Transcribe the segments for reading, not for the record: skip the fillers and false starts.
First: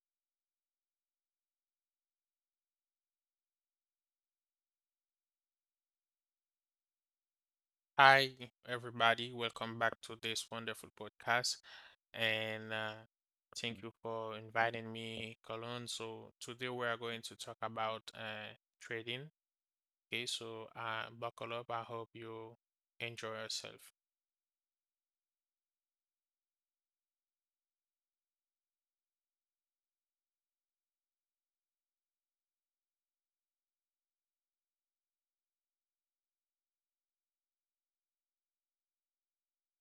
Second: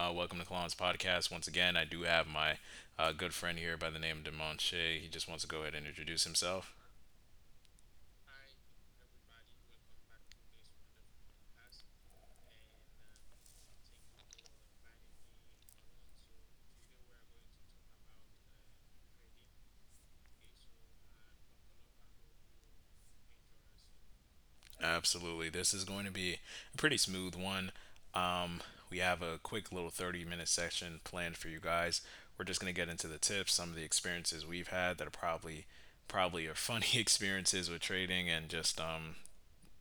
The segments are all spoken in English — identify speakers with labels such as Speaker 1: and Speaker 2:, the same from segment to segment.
Speaker 1: Welcome to Kalon's podcast. Once again, I do have my good friend here by the name of Demonche. He just wants to go ahead and introduce himself.
Speaker 2: Hi, everybody. Welcome back to this wonderful podcast. And thank you for inviting me, Colon. So, today we are going to talk about trading. Okay, so buckle up. I hope you enjoy yourself.
Speaker 1: Absolutely. This is going to be a pretty smooth one. Um, we have a quick little 30-minute section planned for you guys. We're just going to get into the tips, some of the experiences we've had that are probably are funny experiences with trading, and just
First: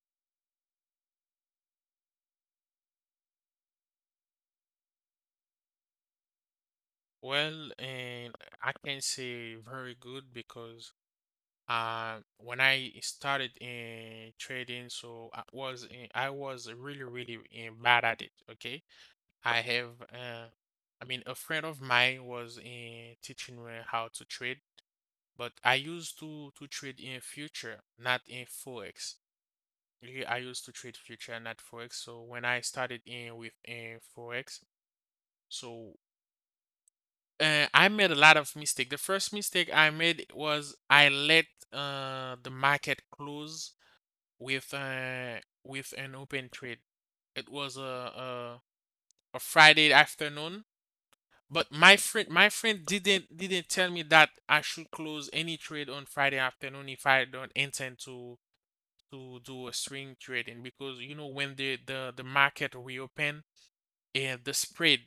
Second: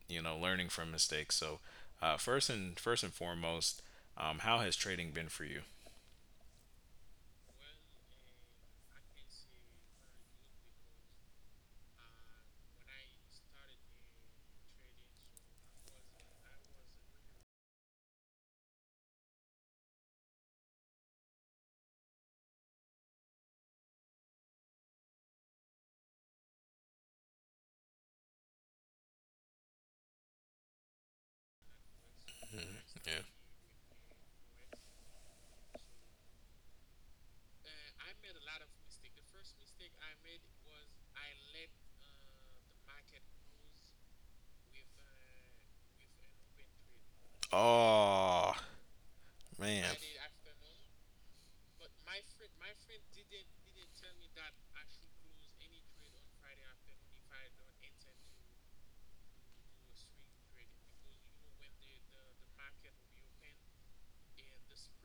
Speaker 1: learning from mistakes. So, first and foremost, how has trading been for you?
Speaker 2: Well, and I can say very good, because when I started in trading, I was really, really bad at it. Okay. I have, uh, I mean, a friend of mine was in teaching me how to trade, but I used to trade in future, not in forex. Yeah, I used to trade future, not forex. So when I started
Speaker 1: Yeah.
Speaker 2: in with in forex, so I made a lot of mistake. The first mistake I made was I let the market close with uh, with an open trade. It was
Speaker 1: Oh
Speaker 2: a a
Speaker 1: man.
Speaker 2: Friday afternoon. But my friend didn't tell me that I should close any trade on Friday afternoon if I don't intend to do a swing trading, because you know when the market reopen and the spread,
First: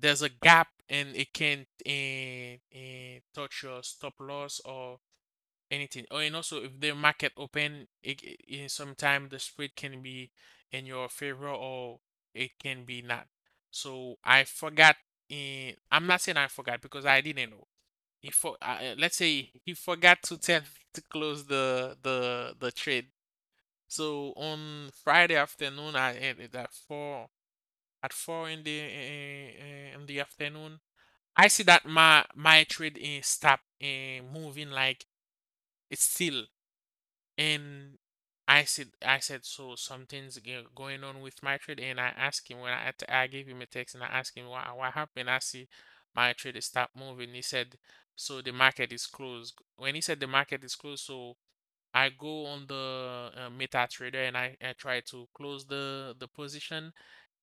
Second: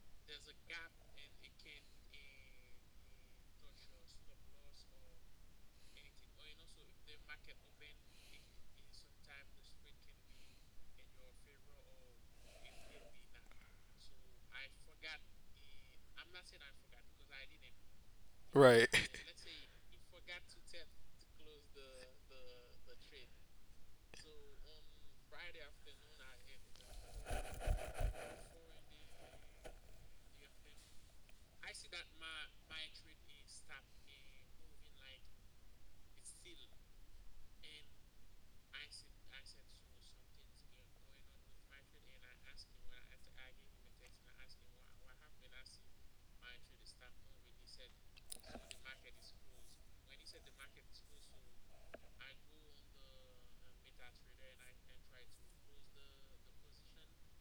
Speaker 2: there's a gap, and it can touch your stop loss or anything. Oh, and also if the market open, it sometime the spread can be in your favor or it can be not. So I forgot. I'm not saying I forgot because I didn't know. He for
Speaker 1: Right.
Speaker 2: Let's say he forgot to tell me to close the trade. So on Friday afternoon, I ended at four in the afternoon. I see that my trade is stop moving, like it's still. And I said, so something's going on with my trade. And I asked him, when I gave him a text and I asked him what happened. I see my trade stopped moving. He said, so the market is closed. When he said the market is closed, so I go on the MetaTrader, and I try to close the position,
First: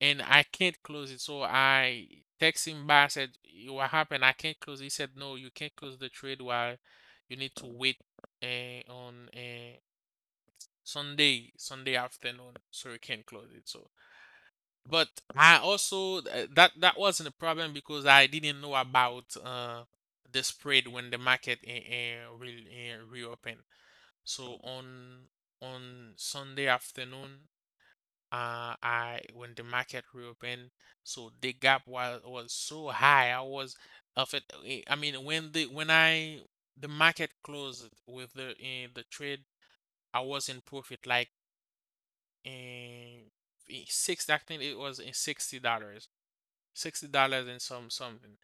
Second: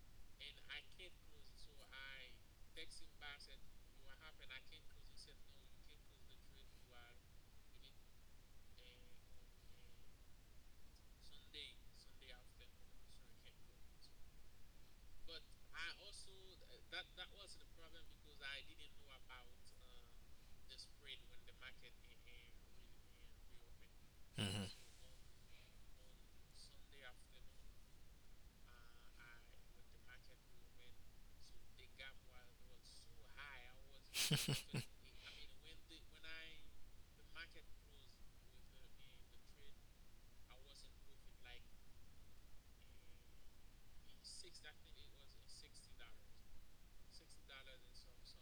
Speaker 2: and I can't close it. So I text him back. I said, What happened? I can't close it." He said, no, you can't close the trade, while you need to wait on Sunday afternoon, so we can close it. So, but I also that wasn't a problem because I didn't know about the spread when the market will reopen. So
Speaker 1: Hmm.
Speaker 2: on Sunday afternoon, I when the market reopened, so the gap was so high. I was of it. I mean, when the when I the market closed with the trade, I was in profit, like. And six I think it was in $60. $60 and something.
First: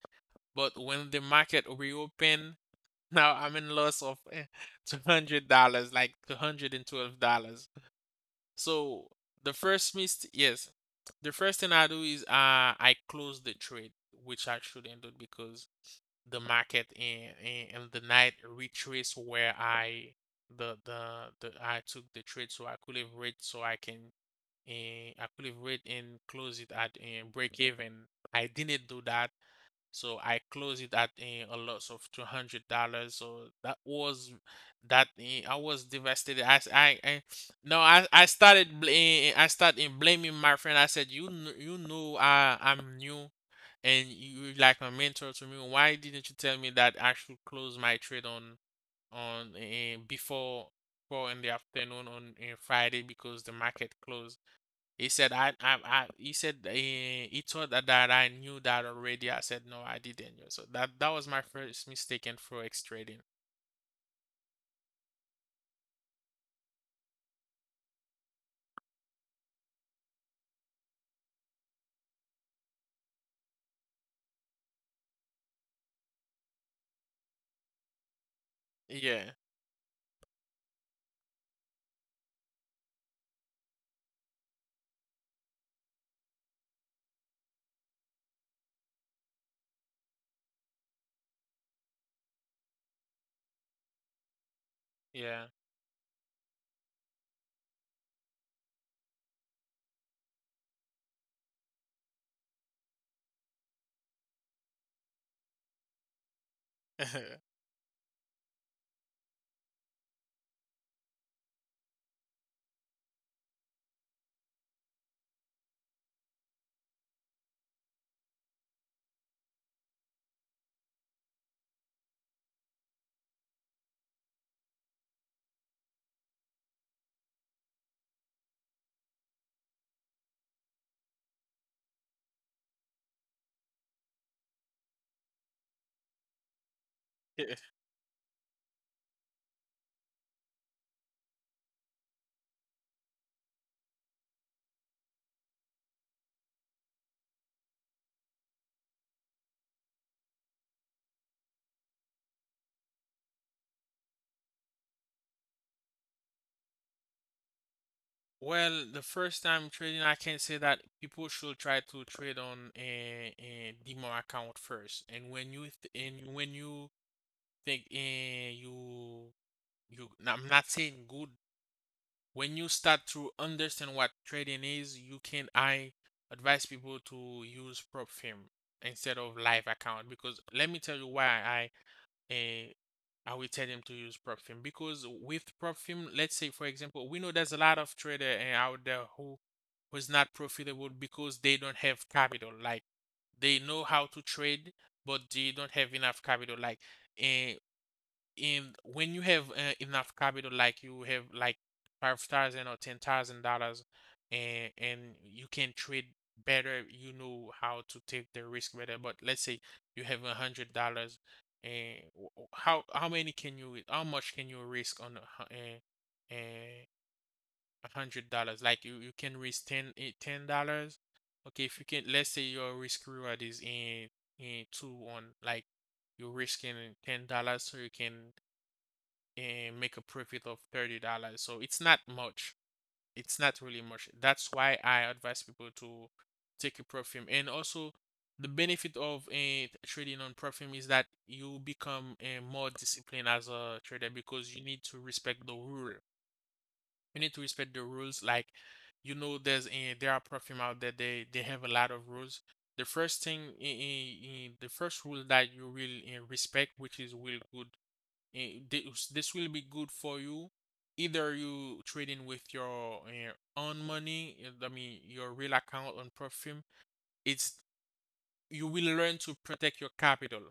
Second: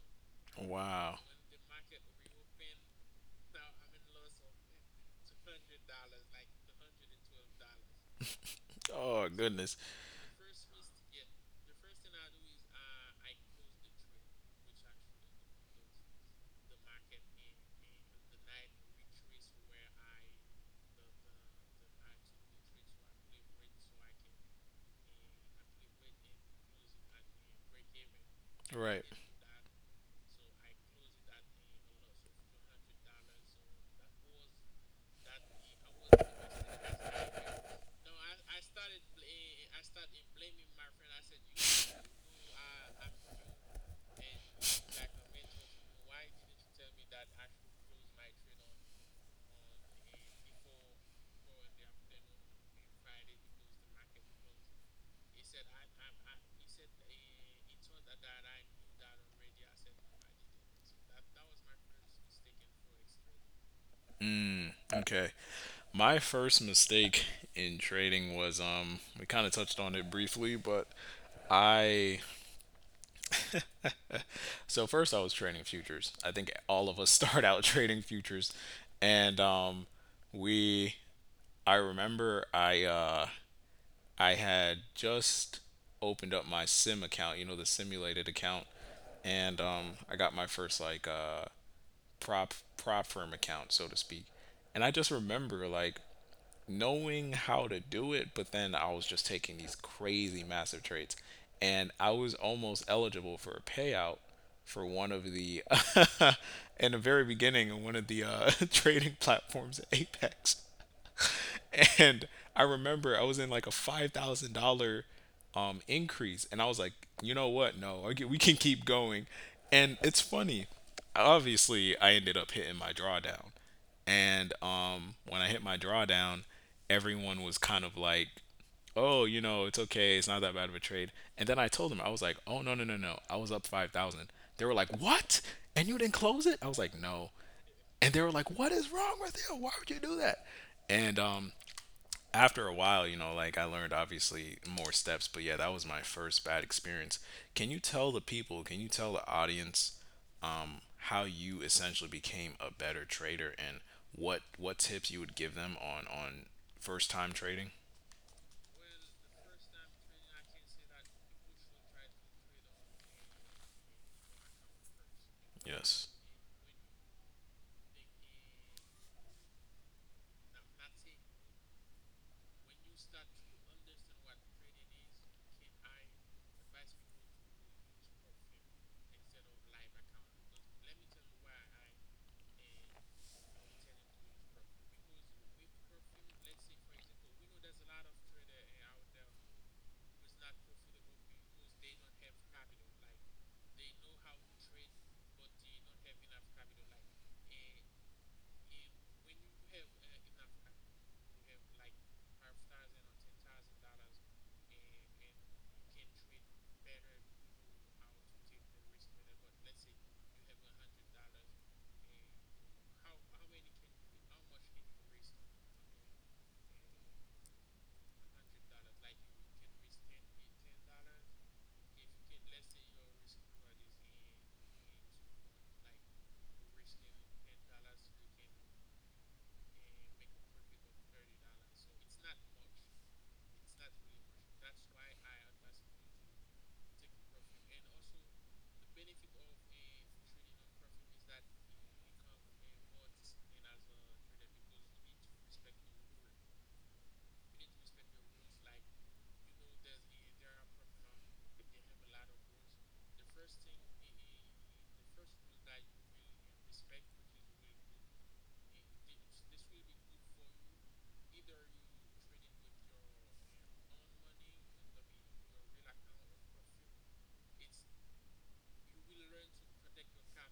Speaker 2: But when
Speaker 1: Wow.
Speaker 2: the market reopened, now I'm in loss of $200, like $212. So
Speaker 1: Oh
Speaker 2: the
Speaker 1: goodness.
Speaker 2: first mist yes. The first thing I do is I close the trade, which I shouldn't do, because the market in the night retrace where the the I took the trade, so I can, and I could have wait and close it at break even. I didn't do
Speaker 1: Right.
Speaker 2: that, so I closed it at a loss of $200. So that was that I was devastated. I s- I- No, I started I started blaming my friend. I said, you you know, I'm new, and you like my mentor to me. Why didn't you tell me that I should close my trade on before four in the afternoon on Friday, because the market closed? He said, I he said he thought that I knew that already. I said, "No, I didn't know." So that was my first mistake in forex trading.
Speaker 1: Mm, okay. My first mistake in trading was, we kind of touched on it briefly, but I so first I was trading futures. I think all of us start out trading futures,
Speaker 2: Yeah,
Speaker 1: and we I remember I had just opened up my sim account, the simulated account, and I got my first like prop firm account, so to speak. And I just
Speaker 2: yeah.
Speaker 1: remember like knowing how to do it, but then I was just taking these crazy massive trades. And I was almost eligible for a payout for one of the, in the very beginning, of one of the trading platforms at Apex. And I remember I was in like a 5,000 dollar increase, and I was like, you know what? No, we can keep going. And it's funny. Obviously, I ended up hitting my drawdown, and when I hit my drawdown, everyone was kind of like, oh, it's okay, it's not that bad of a trade. And then I told them, I was like, oh no no no no, I was up 5,000. They were like, what? And you didn't close it? I was like, no.
Speaker 2: Yeah.
Speaker 1: And they were like, what is wrong with you? Why would you do that? And after a while, like I learned obviously more steps, but yeah, that was my first bad experience. Can you tell the people, can you tell the audience, how you essentially became a better trader, and what tips you would give them on first time trading?
Speaker 2: Well, the first time trading, I can say that people should try to trade on a demo account first. And when you
Speaker 1: Yes.
Speaker 2: think no, I'm not saying good, when you start to understand what trading is, you can I advise people to use prop firm instead of live account. Because let me tell you why. Eh, I will tell them to use prop firm, because with prop firm, let's say, for example, we know there's a lot of trader out there who was not profitable because they don't have capital. Like, they know how to trade, but they don't have enough capital. Eh, and when you have enough capital, like you have like $5,000 or $10,000, and you can trade better. You know how to take the risk better. But let's say you have $100, and how much can you risk on a hu- eh, eh, $100? Like, you can risk $10. Okay, if you can, let's say your risk reward is in two on, like, you're risking $10, so you can and make a profit of $30. So it's not much. It's not really much. That's why I advise people to take a perfume. And also, the benefit of trading on perfume is that you become more disciplined as a trader, because you need to respect the rule. You need to respect the rules. Like, you know, there are perfume out there. They have a lot of rules. The first rule that you will respect, which is will good. This will be good for you. Either you trading with your own money, I mean your real account on perfume, It's you will learn to protect your capital.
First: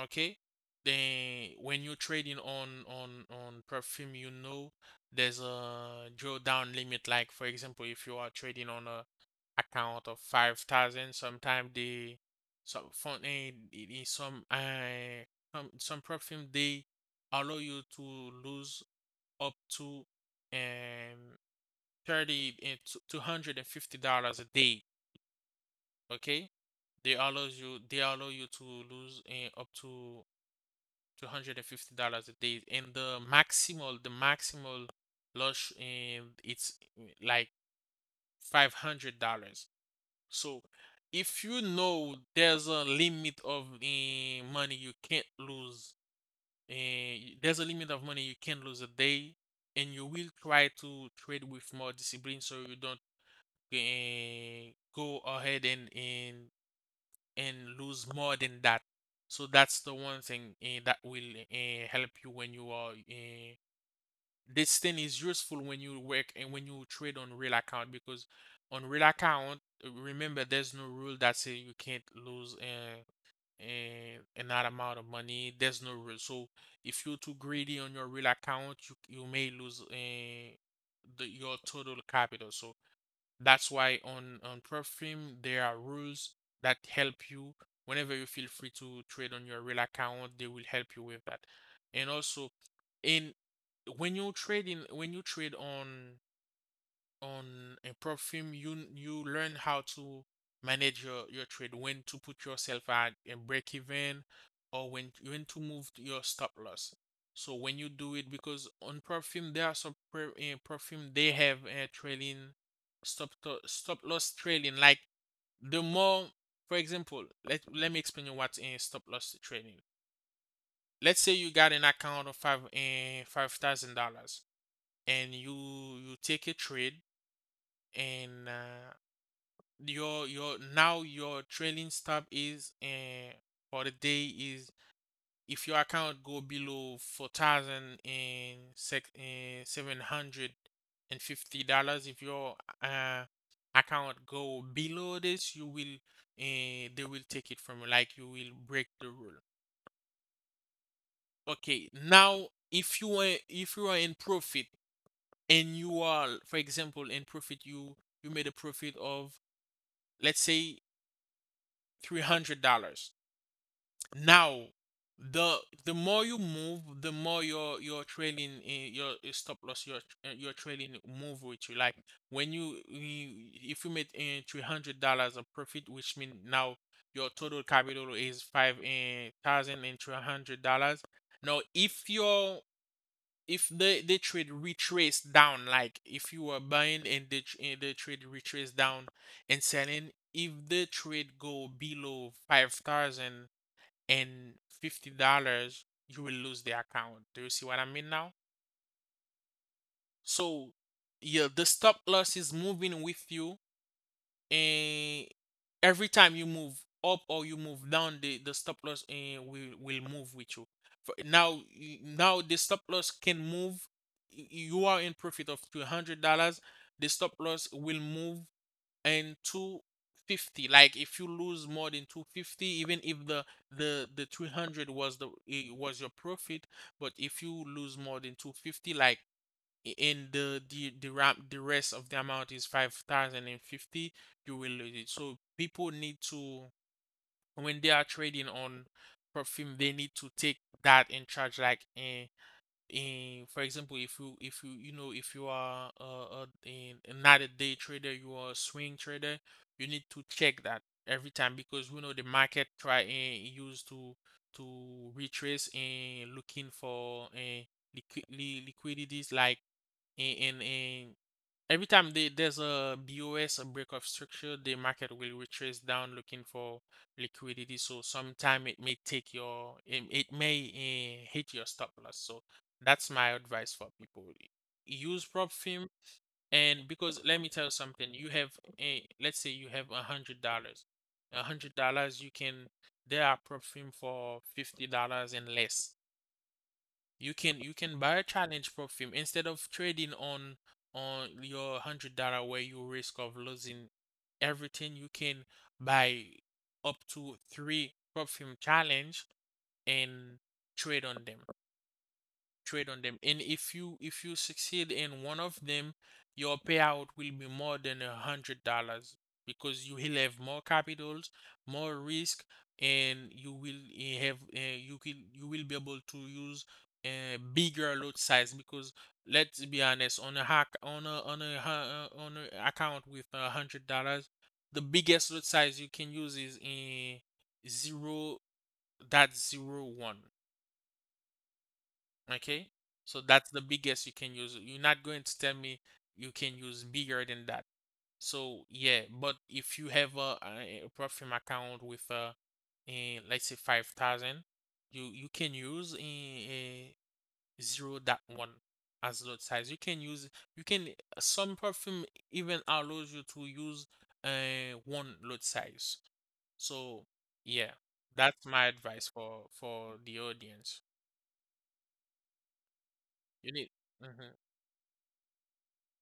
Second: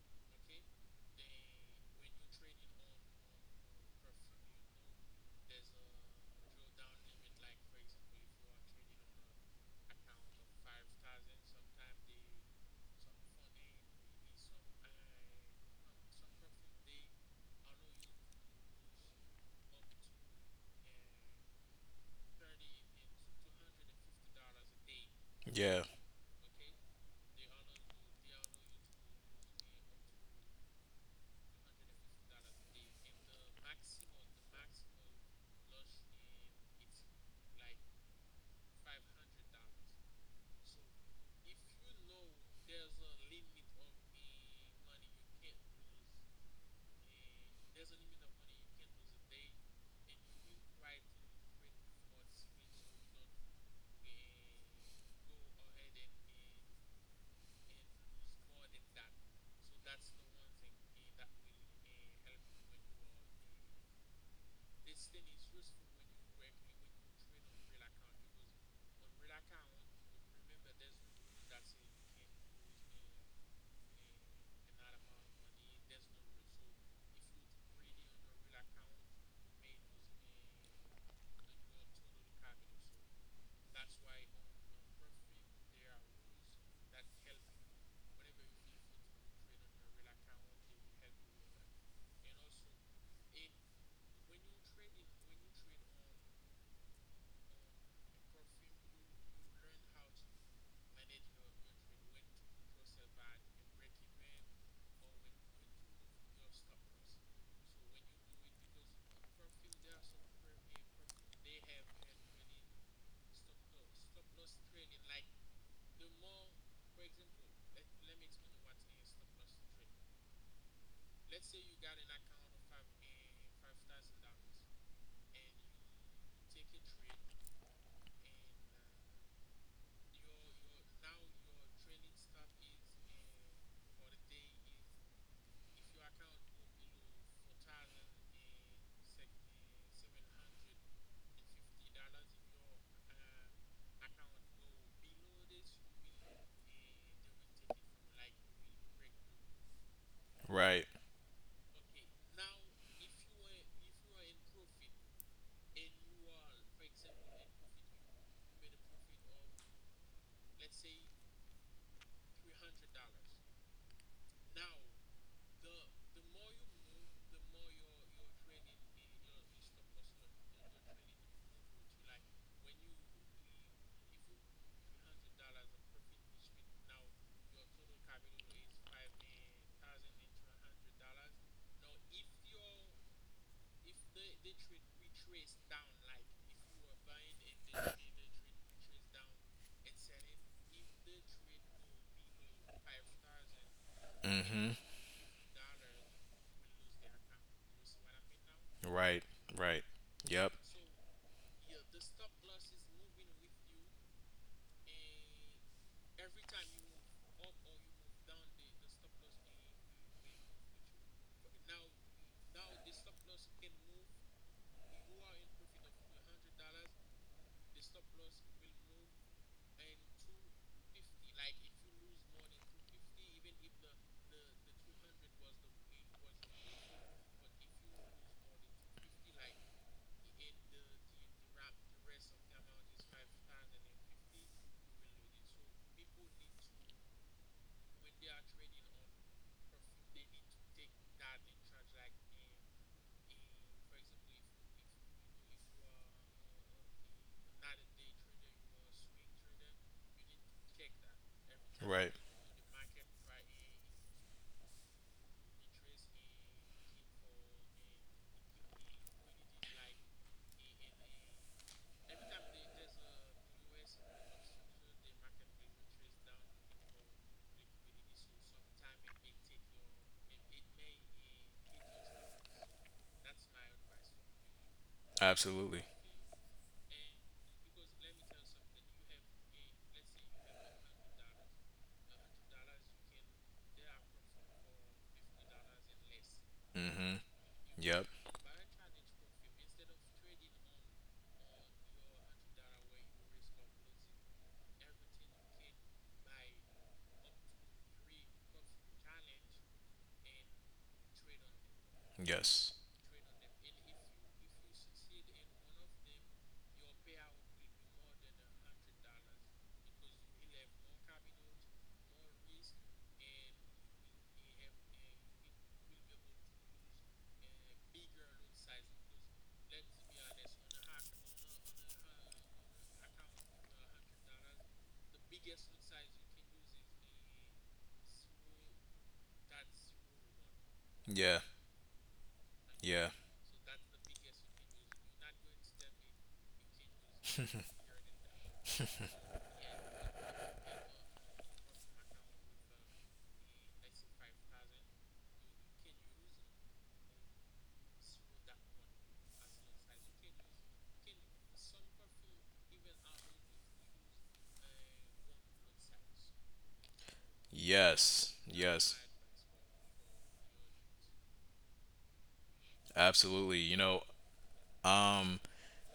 Speaker 2: Okay? Then when you're trading on on perfume, you know there's a drawdown limit. Like, for example, if you are trading on a account of 5,000, sometimes they, some fund eh, some uh some perfume, they allow you to lose up to um 30 and $250 a day.
Speaker 1: Yeah.
Speaker 2: Okay? They allow you to lose up to $250 a day, and the maximal loss, and it's like $500. So if you know there's a limit of money you can't lose, there's a limit of money you can not lose a day, and you will try to trade with more discipline so you don't go ahead and lose more than that. So that's the one thing that will help you when you are this thing is useful when you work and when you trade on real account, because on real account, remember, there's no rule that say you can't lose an amount of money. There's no rule. So if you're too greedy on your real account, you may lose your total capital. So that's why on Perfume there are rules that help you. Whenever you feel free to trade on your real account, they will help you with that. And also, in when you trade in when you trade on a prop firm, you learn how to manage your trade, when to put yourself at a break even, or when to move to your stop loss. So when you do it, because on prop firm there are some prop firm, they have a trailing stop loss trailing. Like, the more, for example, let me explain you what's in stop loss trailing. Let's say you got an account of $5,000, and you take a trade, and your now your trailing stop is for the day is: if your account go below 4,000 and sec $750, if your uh account go below this, you will they will take it from you. Like, you will break the rule.
Speaker 1: Right.
Speaker 2: Okay? Now, if you are in profit, and you are, for example, in profit. You made a profit of, let's say, $300. Now, the the more you move, the more your trailing stop loss, your trailing move with you. Like, when if you made in $300 of profit, which means now your total capital is thousand and three hundred dollars. Now, if the trade retrace down, like if you were buying and the trade retrace down and selling, if the trade go below 5,000 and
Speaker 1: Mhm.
Speaker 2: $50, you will lose the account. Do you see what I mean now?
Speaker 1: Right. Right. Yep.
Speaker 2: So, yeah, the stop loss is moving with you, and every time you move up or you move down, the stop loss will move with you. For now, now the stop loss can move. You are in profit of $200. The stop loss will move and 250, like if you lose more than 250, even if the 300 was the it was your profit, but if you lose more than 250, like in the rest of the amount is 5050, you will lose it. So people need to, when they are trading on perfume, they need to take that in charge, like and for example, if if you are a not a day trader, you are a swing trader, you need to check that every time because we know
Speaker 1: Right.
Speaker 2: the market try and use to retrace and looking for liquidities, like and every time there's a BOS, a break of structure, the market will retrace down looking for liquidity. So sometime it may take your, it may hit your stop loss. So that's my advice for people. Use prop firm,
Speaker 1: Absolutely.
Speaker 2: and because let me tell you something, you have let's say you have $100, $100, you can, there are prop firm for $50 and less.
Speaker 1: Mhm.
Speaker 2: You can, you can
Speaker 1: Yep.
Speaker 2: buy a challenge perfume instead of trading on your $100, where you risk of losing everything. You can buy up to three perfume challenge and trade on them
Speaker 1: Yes.
Speaker 2: trade on them. And if you succeed in one of them, your payout will be more than $100 because you will have more capitals, more risk, and you will have you will be able to use a bigger load size because let's be honest, on a hack on a ha- on a account with $100, the biggest load size you can use is in zero dot 01.
Speaker 1: Yeah.
Speaker 2: Okay,
Speaker 1: Yeah.
Speaker 2: so that's the biggest you can use. You're not going to tell me you can use bigger than that. So yeah, but if you have a perfume account with let's say 5,000, you you can use zero dot one as lot size. You can use, you can, some perfume even allows you to use one lot size. So yeah,
Speaker 1: Yes.
Speaker 2: that's my
Speaker 1: Yes.
Speaker 2: advice for the audience. You
Speaker 1: Absolutely.
Speaker 2: need.
Speaker 1: Um,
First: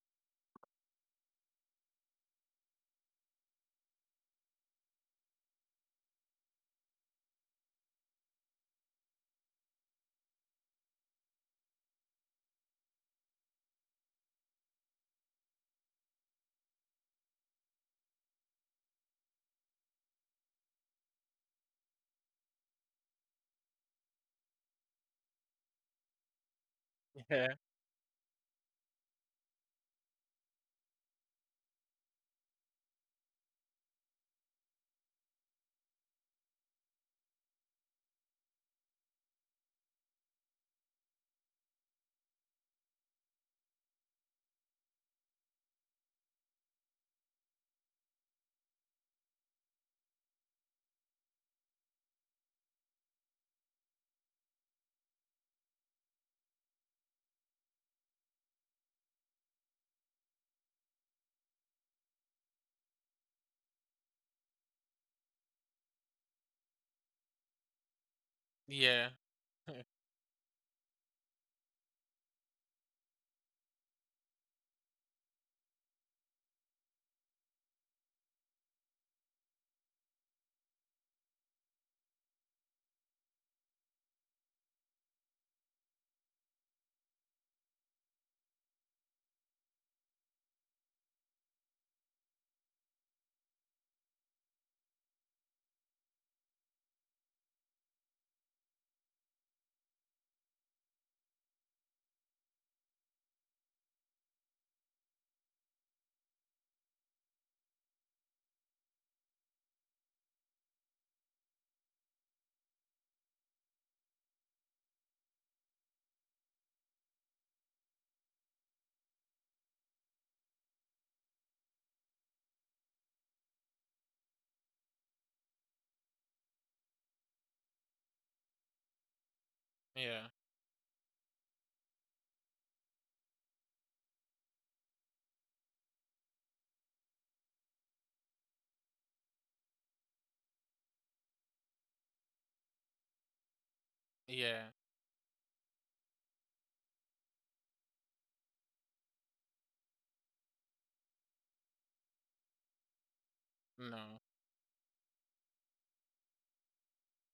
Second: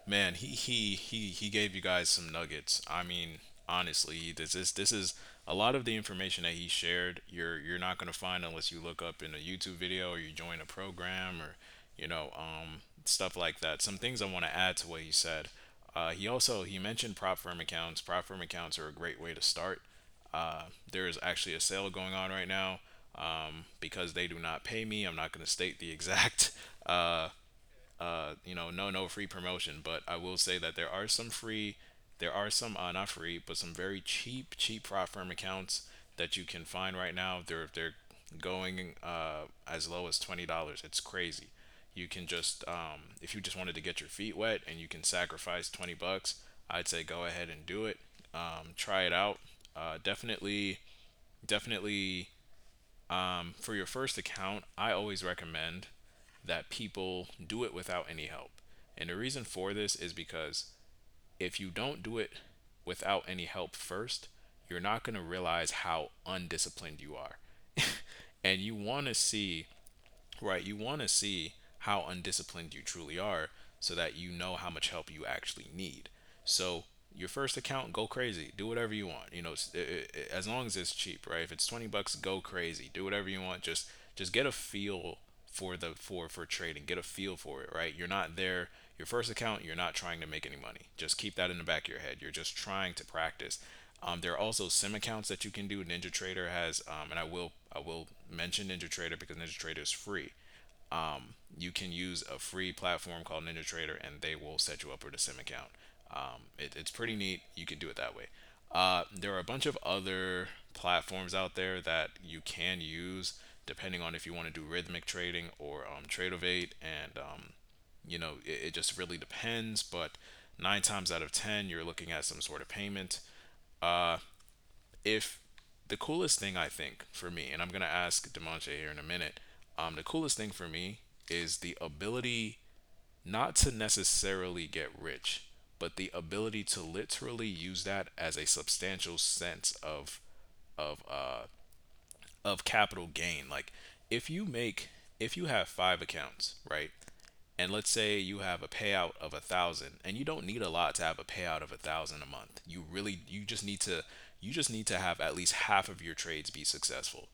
Speaker 1: Man, he gave you guys some nuggets. I mean, honestly, this is a lot of the information that he shared. You're not gonna find, unless you look up in a YouTube video or you join a program or, stuff like that. Some things I want to add to what he said. He mentioned prop firm accounts. Prop firm accounts are a great way to start. Uh, there is actually a sale going on right now, because they do not pay me. I'm not going to state the exact uh,
Speaker 2: Mhm.
Speaker 1: no, no free promotion, but I will say that there are some free, there are some, not free, but some very cheap, cheap fraud firm accounts that you can find right now. They're going, as low as $20. It's crazy. You can just, if you just wanted to get your feet wet and you can sacrifice 20 bucks, I'd say go ahead and do it. Try it out. Definitely, definitely, for your first account, I always recommend that people do it without any help. And the reason for this is because if you don't do it without any help first, you're not going to realize how undisciplined you are. And you want to
Speaker 2: Yeah.
Speaker 1: see. Right. You want to see how undisciplined you truly are, so that you know how much help you actually need. So, your first account, go crazy. Do whatever you want. As long as it's cheap, right? If it's 20 bucks, go crazy. Do whatever you want. Just get a feel for the for trading. Get a feel for it, right? You're not there. Your first account, you're not trying to make any money. Just keep that in the back of your head. You're just trying to practice. There are also sim accounts that you can do. Ninja Trader has, and I will mention Ninja Trader, because Ninja Trader is free. You can use a free platform called NinjaTrader, and they will set you up with a sim account. It's pretty neat. You can do it that way. There are a bunch of other platforms out there that you can use, depending on if you want to do rhythmic trading or, Tradeovate. And, it just really depends. But nine times out of 10, you're looking at some sort of payment. Uh, if the coolest thing, I think, for me, and I'm gonna ask Dimanche here in a minute, the
Speaker 2: Yeah.
Speaker 1: coolest thing for me is the ability not to necessarily get rich, but the ability to literally use that as a substantial sense of of uh capital gain. Like, if you
Speaker 2: Yeah.
Speaker 1: make if you have five accounts, right? And let's say you have a payout of a thousand, and you don't need a lot to have a payout of a thousand a month. You just need to
Speaker 2: No.
Speaker 1: you just need to have at least half of your trades be successful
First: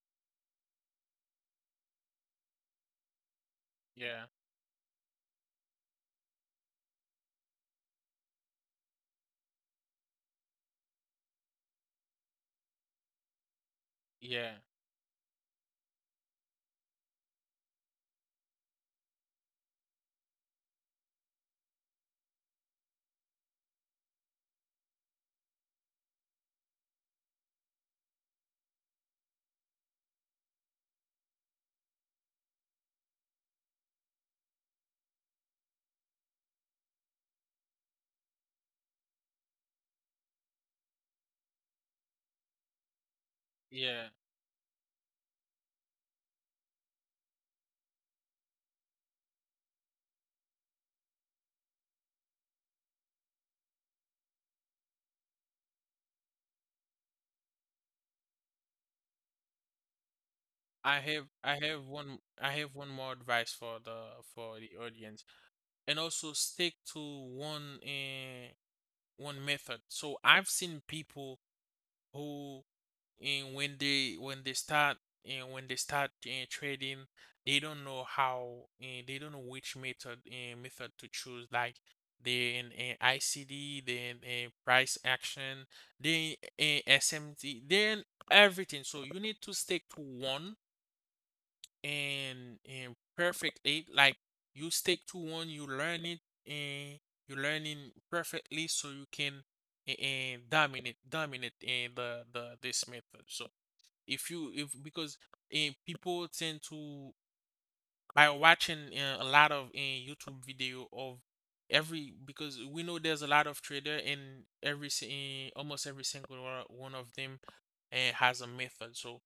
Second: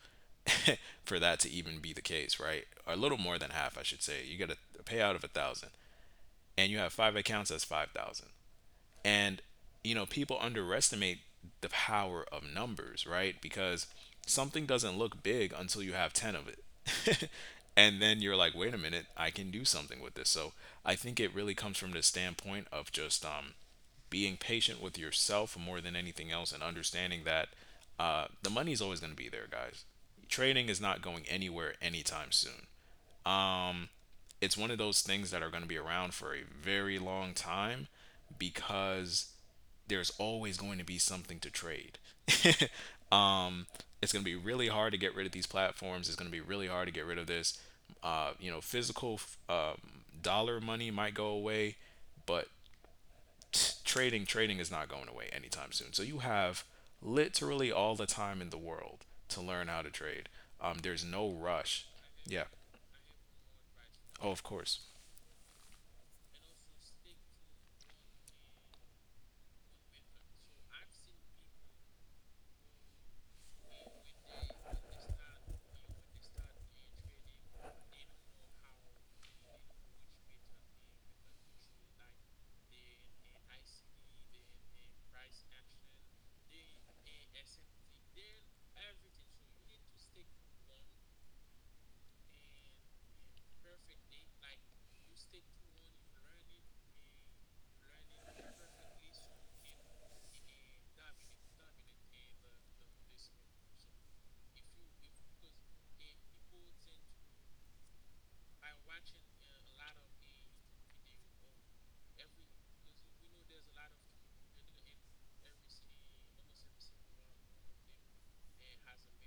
Speaker 1: for that to even be the case, right? Or a little more than half, I should say.
Speaker 2: Yeah.
Speaker 1: You get a payout of a thousand, and you have five accounts. That's 5,000. And, people underestimate the power of numbers, right? Because
Speaker 2: Yeah.
Speaker 1: something doesn't look big until you have 10 of it. And then you're like, wait a minute, I can do something with this. So I think it really comes from the standpoint of just, being patient with yourself more than anything else, and understanding that, the money is always going to be there, guys. Trading is not going anywhere anytime soon. It's one of those things that are going to be around for a very long time, because there's always going to be something to trade. um,
Speaker 2: Yeah.
Speaker 1: it's going to be really hard to get rid of these platforms. It's going to be really hard to get rid of this. Physical, um, dollar money might go away, but trading is not going away anytime soon. So you have literally all the time in the world to learn how to trade.
Speaker 2: I
Speaker 1: There's
Speaker 2: have,
Speaker 1: no
Speaker 2: I
Speaker 1: rush.
Speaker 2: have one,
Speaker 1: Yeah.
Speaker 2: I have one more advice
Speaker 1: Oh, of
Speaker 2: for the
Speaker 1: course.
Speaker 2: audience. And also stick to one one method. So I've seen people who, and when they start, and when they start trading, they don't know how and they don't know which method, method to choose, like they in ICD, then price action, then SMT, then everything. So you need to stick to one, and perfectly, like you stick to one, you learn it, and you learn it perfectly, so you can and dominate in the this method. So if you if, because people tend to, by watching a lot of YouTube video of every, because we know there's a lot of trader, and almost every single one of them has a method. So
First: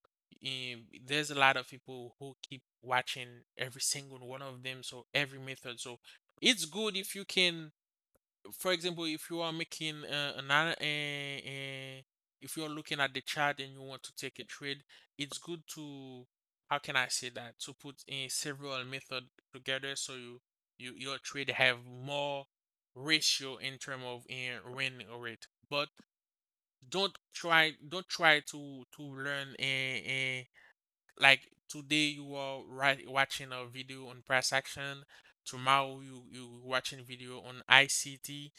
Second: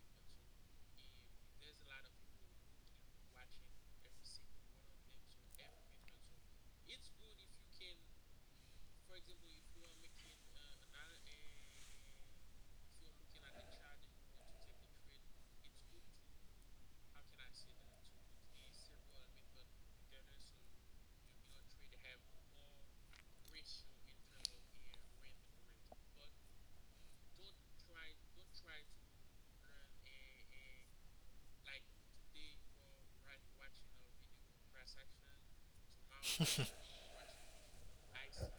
Speaker 2: there's a lot of people who keep watching every single one of them. So every method. So it's good if you can, for example, if you are making if you're looking at the chart and you want to take a trade, it's good to, how can I say that? To put in several method together, so you your trade have more ratio in term of win rate. But don't try to learn a like today you are right watching a video on price action, tomorrow you, you watching video on ICT,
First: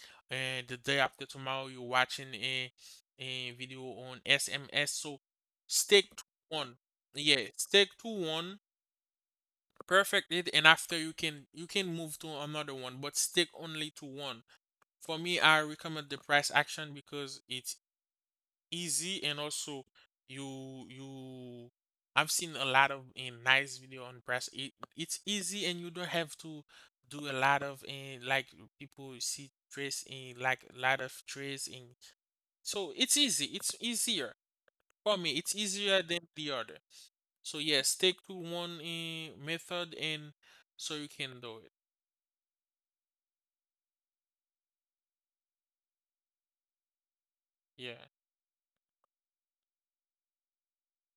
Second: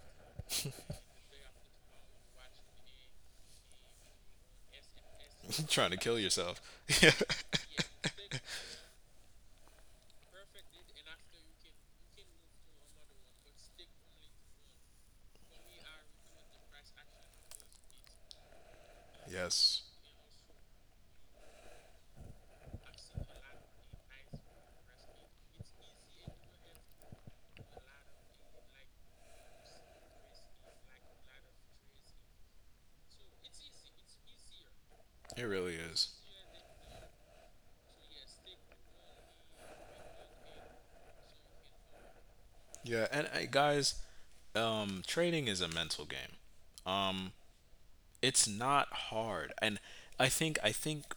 Speaker 2: and the day after tomorrow you watching a video on SMS. So
Speaker 1: Trying to
Speaker 2: stick
Speaker 1: kill
Speaker 2: to
Speaker 1: yourself.
Speaker 2: one,
Speaker 1: Yeah.
Speaker 2: yeah, stick to one, perfect it, and after you can, you can move to another one, but stick only to one. For me, I recommend the price action because it's easy, and
Speaker 1: Yes,
Speaker 2: also you, I've seen a lot of nice video on press. It's easy and you don't have to do a lot of in, like people see trace in, like a lot of trace in. So it's easy. It's easier for me.
Speaker 1: it
Speaker 2: It's
Speaker 1: really
Speaker 2: easier
Speaker 1: is.
Speaker 2: than the other. So yeah, stick to one method, and so you can do it.
Speaker 1: Yeah, and hey, guys, trading is a mental game. Um,
Speaker 2: Yeah.
Speaker 1: it's not hard, and I think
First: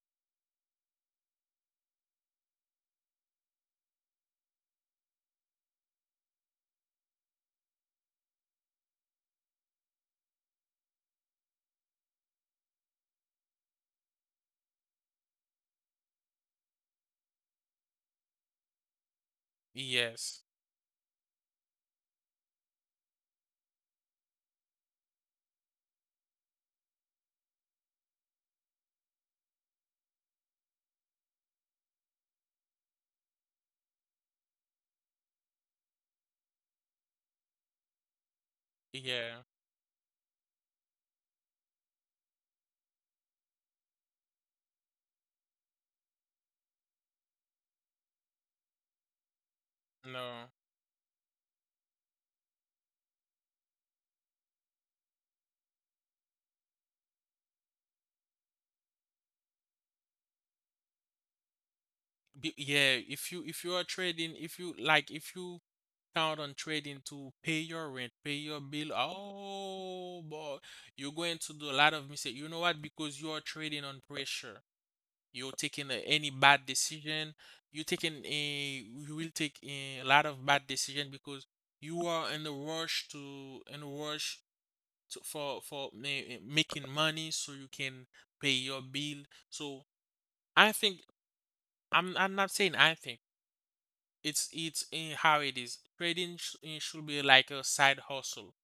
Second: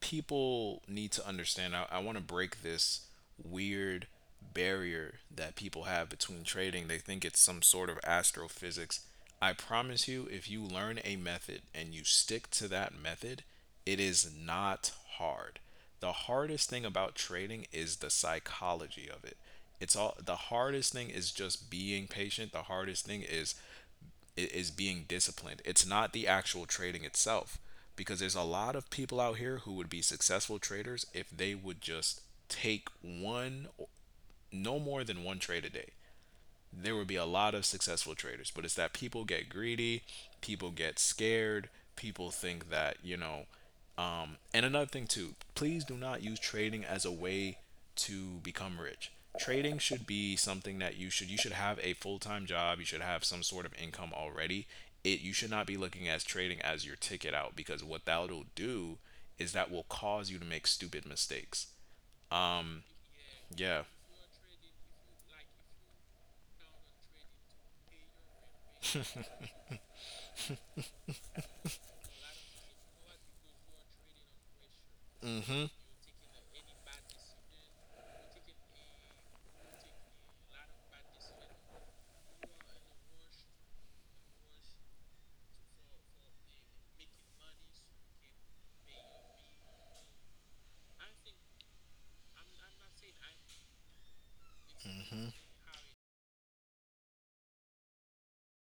Speaker 1: people need to understand. I want to break this weird barrier that people have between trading. They think it's some sort of astrophysics. I promise you, if you learn a method and you stick to that method, it is not hard. The hardest thing about trading is the psychology of it. It's all the
Speaker 2: Yes.
Speaker 1: hardest thing is just being patient. The hardest thing is, is being disciplined. It's not the actual trading itself, because there's a lot of people out here who would be successful traders if they would just take one, no more than one trade a day, there would be a lot of successful traders. But it's that people
Speaker 2: Yeah.
Speaker 1: get greedy, people get scared, people think that, and another thing too, please do not use trading as a way to become rich. Trading should be
Speaker 2: No.
Speaker 1: something that you should have a full-time job, you should have some sort of income already. It You should not be looking at trading as your ticket out, because what that'll do is that will cause you to make stupid mistakes. Um
Speaker 2: Yeah, if you
Speaker 1: yeah.
Speaker 2: are trading, if you like, if you count on trading to pay your rent, pay your bill, oh boy, you're going to do a lot of mistake. You know what? Because you are trading on pressure. You're
Speaker 1: Mhm.
Speaker 2: taking a, any bad decision. You will take a lot of bad decision because you are in a rush to in a rush to, for making money so you can pay your bill. So I think, I'm not saying I think it's in
Speaker 1: Mhm.
Speaker 2: how it is trading it should be like a side hustle.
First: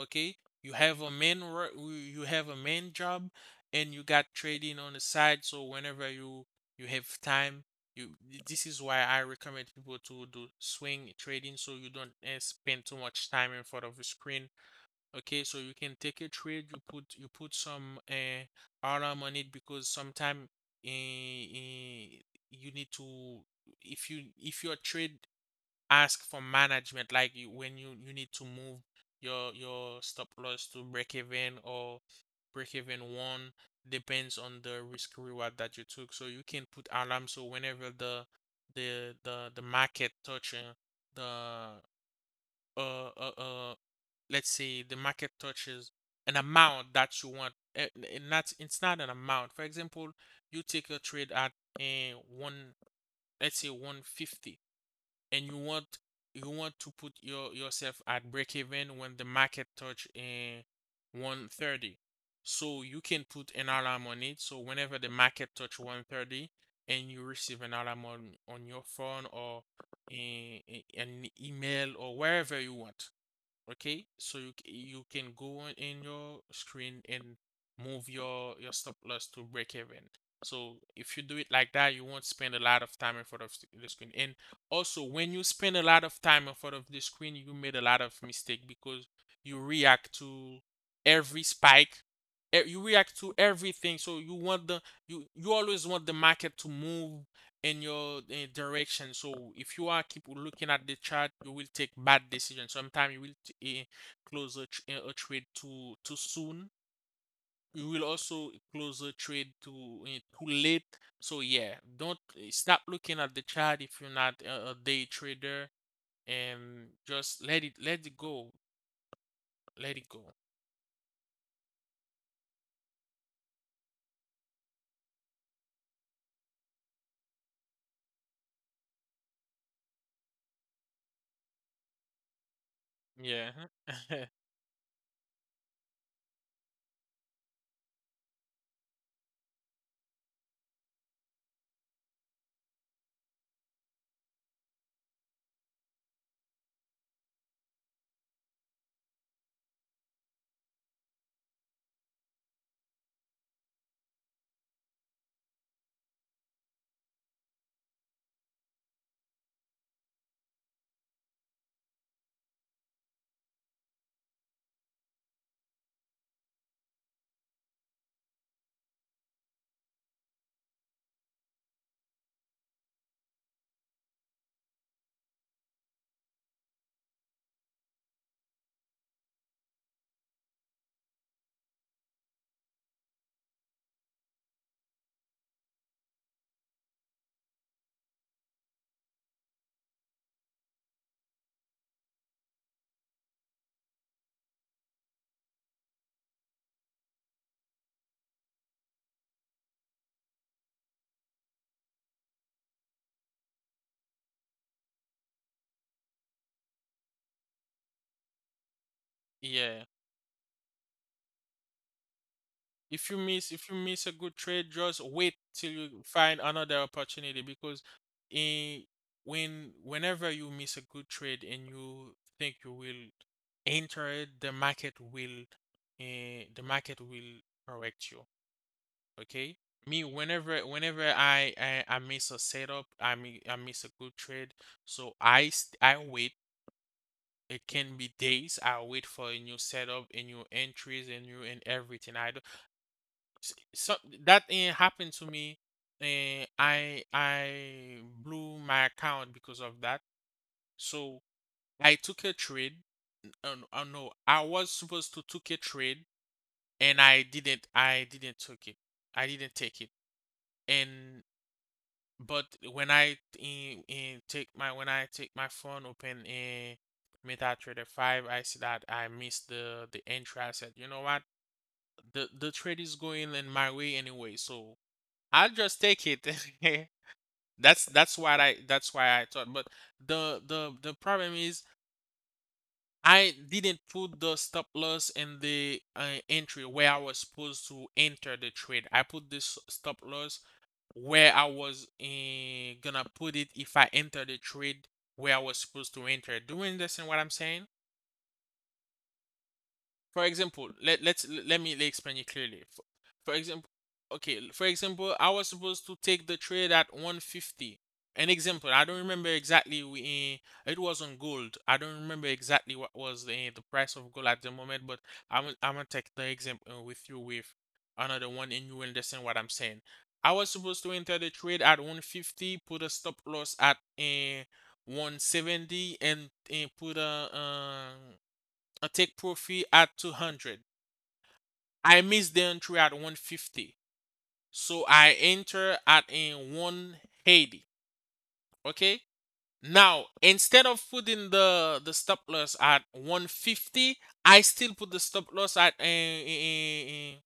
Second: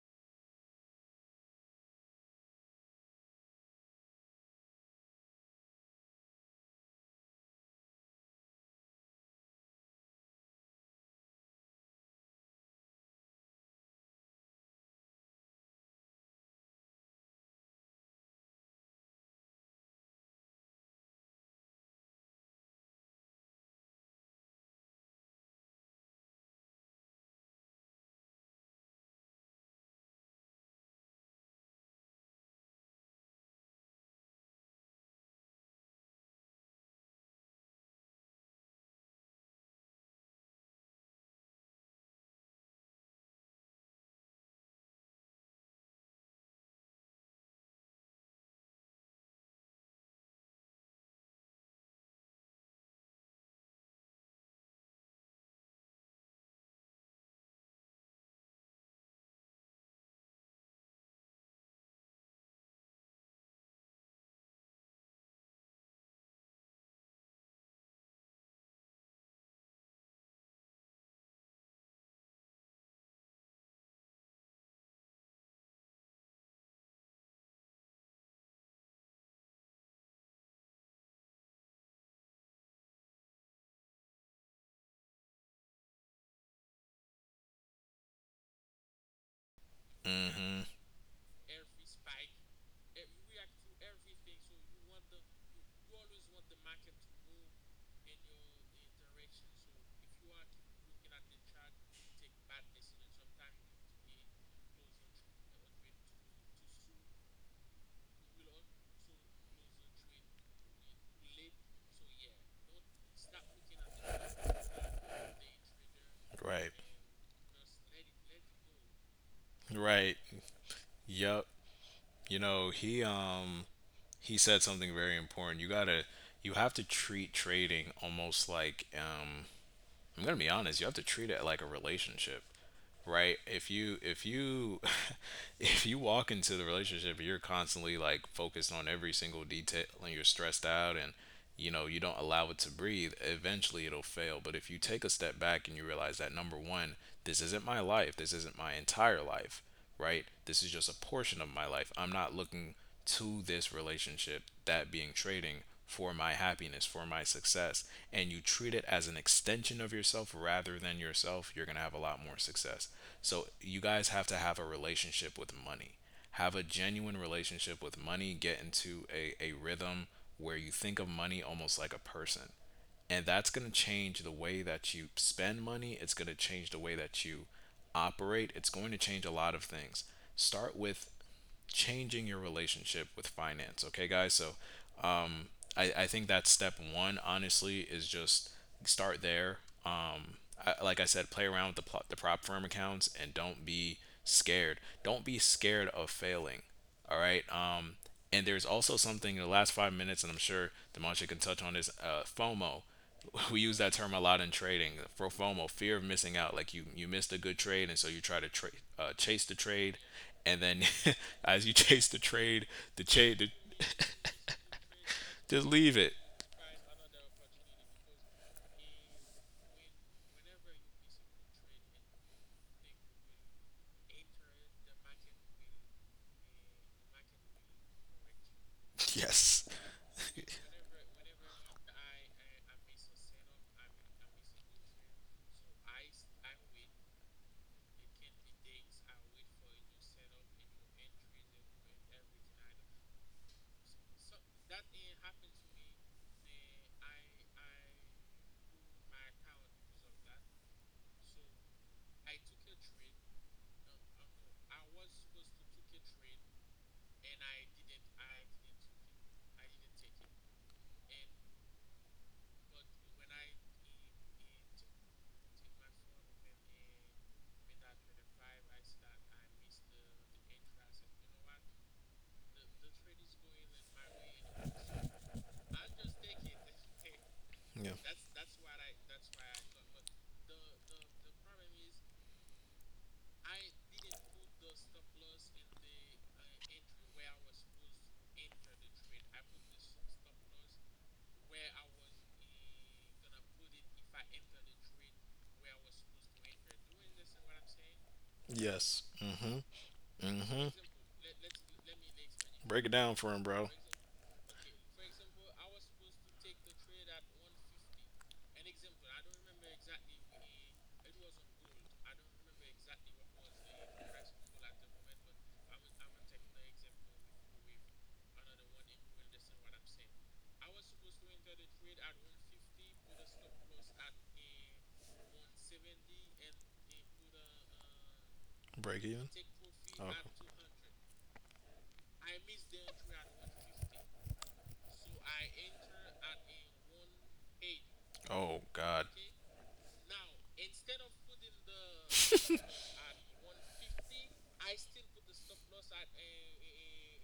Speaker 2: Okay, you have you you have a main job, and you got trading on the side. So whenever you, you have time, you, this is why I recommend people to do swing trading, so you don't spend too much time in front of the screen. Okay, so you can take a trade, you put, you put some alarm on it, because sometimes uh you need to, if you if your trade ask for management, like you, when you need to move your stop loss to break even, or break even one, depends on the risk reward that you took. So you can put alarm, so whenever the market touches the uh, uh uh let's say the market touches an amount that you want, and that's, it's not an amount, for example you take a trade at a one let's say 150, and you want, you want to put your, yourself at break even when the market touch in 130. So you can put an alarm on it, so whenever the market touch 130, and you receive an alarm on your phone or in, an email or wherever you want. Okay, so you you can go on in your screen and move your stop loss to break even. So if you do it like that, you won't spend a lot of time in front of the screen. And also, when you spend a lot of time in front of the screen, you made a lot of mistake because you react to
Speaker 1: Mhm.
Speaker 2: every spike. You react to everything. So you want the, you always want the market to move in your direction. So if you are keep looking at the chart, you will take bad decisions. Sometimes you will close a, a trade too too soon. You will also close a trade too late. So yeah, don't stop looking at the chart if you're not a, a day trader,
Speaker 1: Right.
Speaker 2: and just let it, let it go, let it
Speaker 1: Right.
Speaker 2: go.
Speaker 1: Yep. He, he said something very important. You have to treat trading almost like, I'm gonna be honest, you have to treat it like a relationship, right?
Speaker 2: Yeah,
Speaker 1: If you if you walk into the relationship and you're constantly like focused on every single detail, and you're stressed out, and, you don't allow it to breathe, eventually it'll fail. But if you take a step back and you realize that, number one, this isn't my life, this isn't my entire life, right? This is just a portion of my life. I'm not looking to this relationship, that being trading, for my happiness, for my success, and you treat it as an extension of yourself rather than yourself, you're going to have a lot more success. So, you guys have to have a relationship with money. Have a genuine relationship with money. Get into a rhythm, where you think of money almost like a person, and that's going to change the way that you spend money. It's going to change the way that you operate. It's going to change a lot of things. Start with changing your relationship with finance, okay, guys? So, um, I think that's step one, honestly, is just start there. um, I, like I said, play around with the, prop firm accounts, and don't be scared, don't be scared of failing, all right. And there's also something in the last 5 minutes, and I'm sure Demontre can touch on this. FOMO. We use that term a lot in trading. For FOMO, fear of missing out. Like you missed a good trade, and so you try to, chase the
Speaker 2: yeah.
Speaker 1: trade, and then as you chase the trade, the trade,
Speaker 2: If you miss
Speaker 1: the-
Speaker 2: a good trade, just wait
Speaker 1: just
Speaker 2: till you
Speaker 1: leave it.
Speaker 2: find another opportunity, because in when, whenever you miss a good trade and you think you will enter it, the market will uh, the market will correct you. Okay?
Speaker 1: Yes.
Speaker 2: Me, whenever I miss a setup, I miss a good trade, so I wait. It can be days. I wait for a new setup, and new entries, and new and everything. I S so that, happened to me, and I blew my account because of that. So I took a trade. No, I was supposed to took a trade, and I didn't. I didn't took it. I didn't take it. And but when I in take my when I take my phone, open in MetaTrader 5, I see that I missed the entry. I said, you know what? The trade is going in my way anyway, so I'll just take it.
Speaker 1: Yeah.
Speaker 2: That's what I that's why I thought. But the problem is I didn't put the stop loss in the entry where I was supposed to enter the trade. I put this stop loss where I was gonna put it if I enter the trade where I was supposed to enter. Do you understand what I'm saying?
Speaker 1: Yes. Mm-hmm.
Speaker 2: For example,
Speaker 1: Mm-hmm.
Speaker 2: let me explain it clearly.
Speaker 1: Break it down
Speaker 2: For
Speaker 1: for him,
Speaker 2: example,
Speaker 1: bro.
Speaker 2: okay, for example, I was supposed to take the trade at 150. An example, I don't remember exactly. It was on gold. I don't remember exactly what was the price of gold at the moment, but I'm gonna take the example with you with another one, and you understand what I'm saying. I was supposed to enter the trade at 150, put a stop loss at a 170, and put a I
Speaker 1: Break
Speaker 2: take
Speaker 1: even?
Speaker 2: profit at
Speaker 1: Oh.
Speaker 2: 200. I miss the entry at 150. So I enter at in 180.
Speaker 1: Oh
Speaker 2: Okay.
Speaker 1: God.
Speaker 2: Now, instead of putting the stop loss at 150, I still put the stop loss at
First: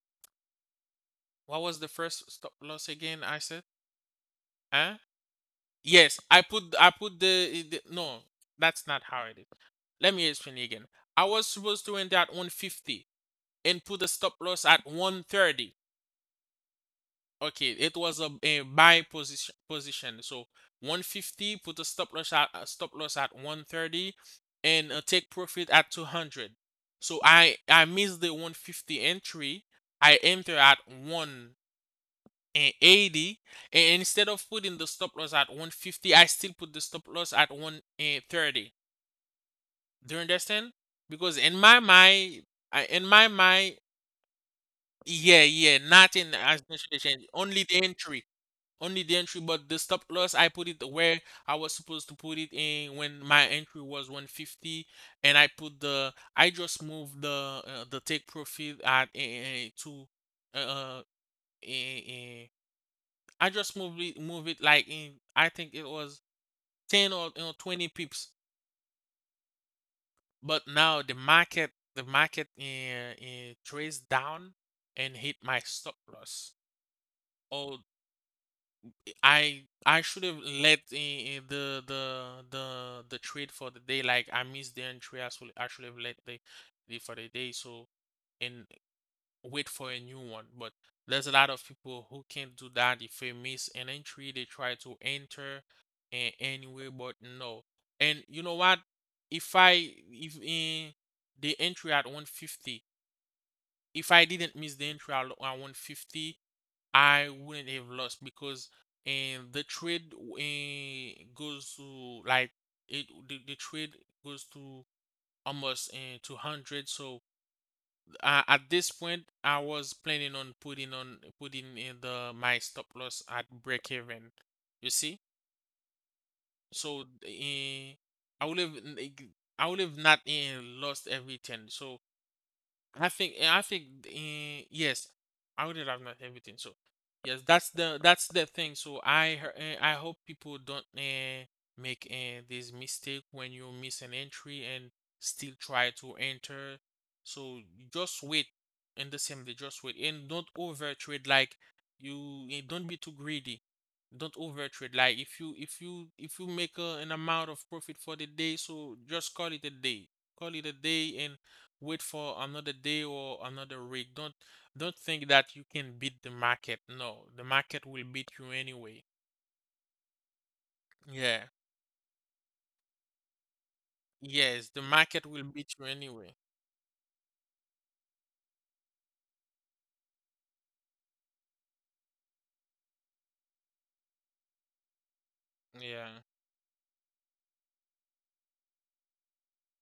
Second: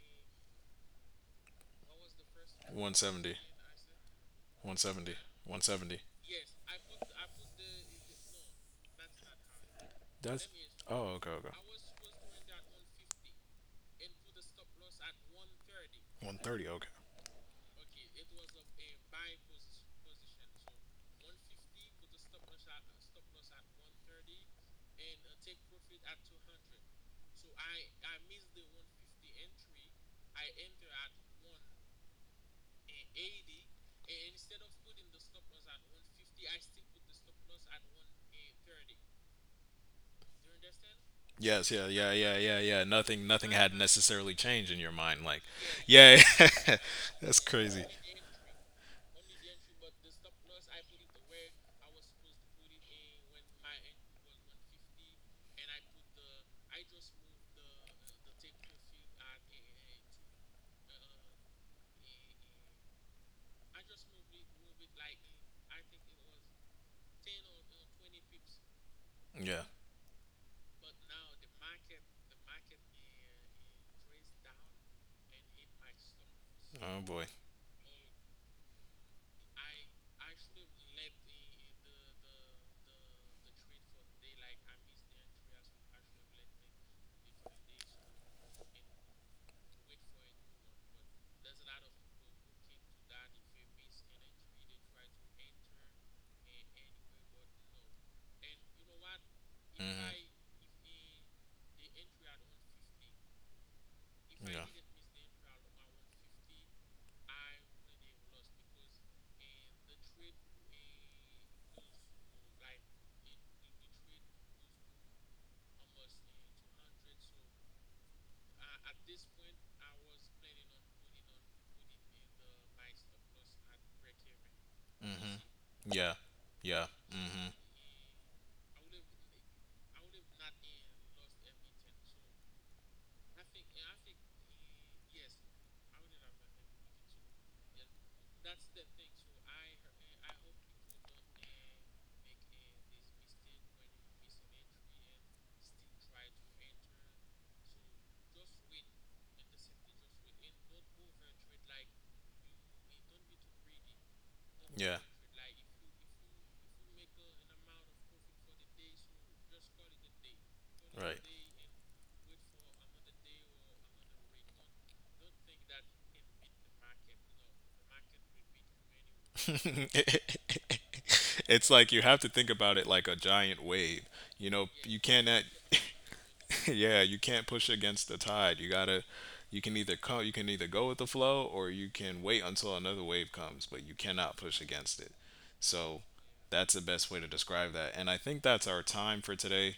Speaker 2: what was the first stop loss again?
Speaker 1: 170.
Speaker 2: I said, huh?
Speaker 1: 170. 170.
Speaker 2: Yes, I put the no, that's not how it is. Let me
Speaker 1: That's
Speaker 2: explain again.
Speaker 1: Oh,
Speaker 2: I
Speaker 1: okay,
Speaker 2: was
Speaker 1: okay.
Speaker 2: supposed to enter at 150 and put the stop loss at 130.
Speaker 1: 130. Okay.
Speaker 2: Okay, it was a buy position. So 150, put a stop loss at 130 and take profit at 200. So I missed the 150 entry. I enter at 180 and instead of putting the stop loss at 150, I still put the stop loss at 130. Do you understand? Because in
Speaker 1: Yes,
Speaker 2: my
Speaker 1: yeah, yeah, yeah,
Speaker 2: mind,
Speaker 1: yeah, yeah.
Speaker 2: I, in
Speaker 1: Nothing
Speaker 2: my
Speaker 1: nothing had
Speaker 2: mind,
Speaker 1: necessarily changed in your mind, like.
Speaker 2: yeah, yeah,
Speaker 1: Yeah.
Speaker 2: nothing in as much as- change,
Speaker 1: That's
Speaker 2: only the
Speaker 1: crazy.
Speaker 2: entry. Only the entry, but the stop loss I put it where I was supposed to put it in when my entry was 150, and I just moved the take profit at to uh, uh, eh, eh, I just moved it like in I think it was 10 or 20 pips,
Speaker 1: Yeah.
Speaker 2: but now the market trades down and hit my stop loss.
Speaker 1: Oh boy.
Speaker 2: Oh, I should have let the the trade for the day. Like I missed the entry. I should have let the for the day. So and wait for a new one. But there's a lot of people who can't do that. If they miss an entry, they try to enter anyway. But no. And you know what? If
Speaker 1: Mhm.
Speaker 2: I if in the entry at 150, if I didn't
Speaker 1: Yeah.
Speaker 2: miss the entry at 150, I wouldn't have lost because and the trade goes to like the trade goes to almost 200. So at this point I was planning on putting in the my stop loss at break even, you see.
Speaker 1: Mhm. Yeah. Yeah.
Speaker 2: So
Speaker 1: Hmm.
Speaker 2: I would have not lost everything. So I think yes, I would have not everything. So yes, that's the thing. So I hope people don't make this mistake. When you miss an entry and still try to enter, so just wait. In the same day, just wait and don't over trade. Like you don't be too greedy. Don't over trade.
Speaker 1: Yeah.
Speaker 2: Like if you make an amount of profit for the day, so just call it a day. Call it a day
Speaker 1: Right.
Speaker 2: and wait for another day or another week. Don't think that you can beat the market. No, the market will beat you anyway. Yeah.
Speaker 1: It's like you have to think about it like a giant wave.
Speaker 2: Yes, the
Speaker 1: You
Speaker 2: market will
Speaker 1: cannot.
Speaker 2: beat you anyway.
Speaker 1: Yeah, you can't push against the tide. You can either go with the flow, or you can wait until another wave comes, but you cannot push against it. So
Speaker 2: Yeah.
Speaker 1: that's the best way to describe that. And I think that's our time for today.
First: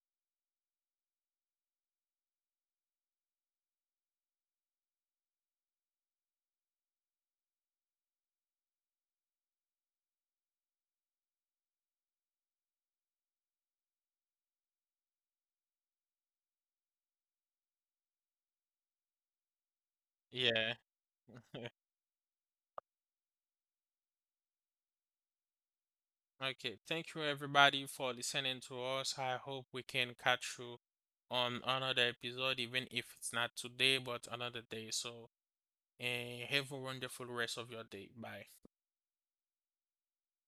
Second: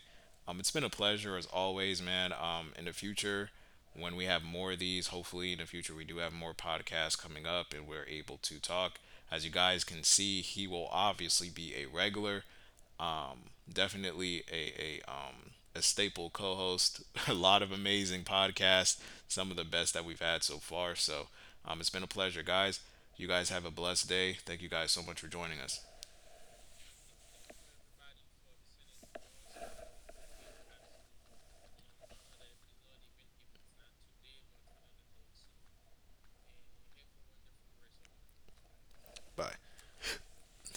Speaker 1: It's been a pleasure as always, man. In the future, when we have more of these, hopefully in the future we do have more podcasts coming up, and we're able to talk. As you guys can see, he will obviously be a regular. Um, definitely a staple co-host. A lot of amazing podcasts. Some of the best that we've had so
Speaker 2: Yeah.
Speaker 1: far. So, it's been a pleasure, guys. You guys have a blessed day. Thank you guys so much for joining us.
Speaker 2: Okay. Thank you everybody for listening to us. I hope we can catch you on another episode, even if it's not today, but another day. So, and have a wonderful rest of your day. Bye.
Speaker 1: Bye.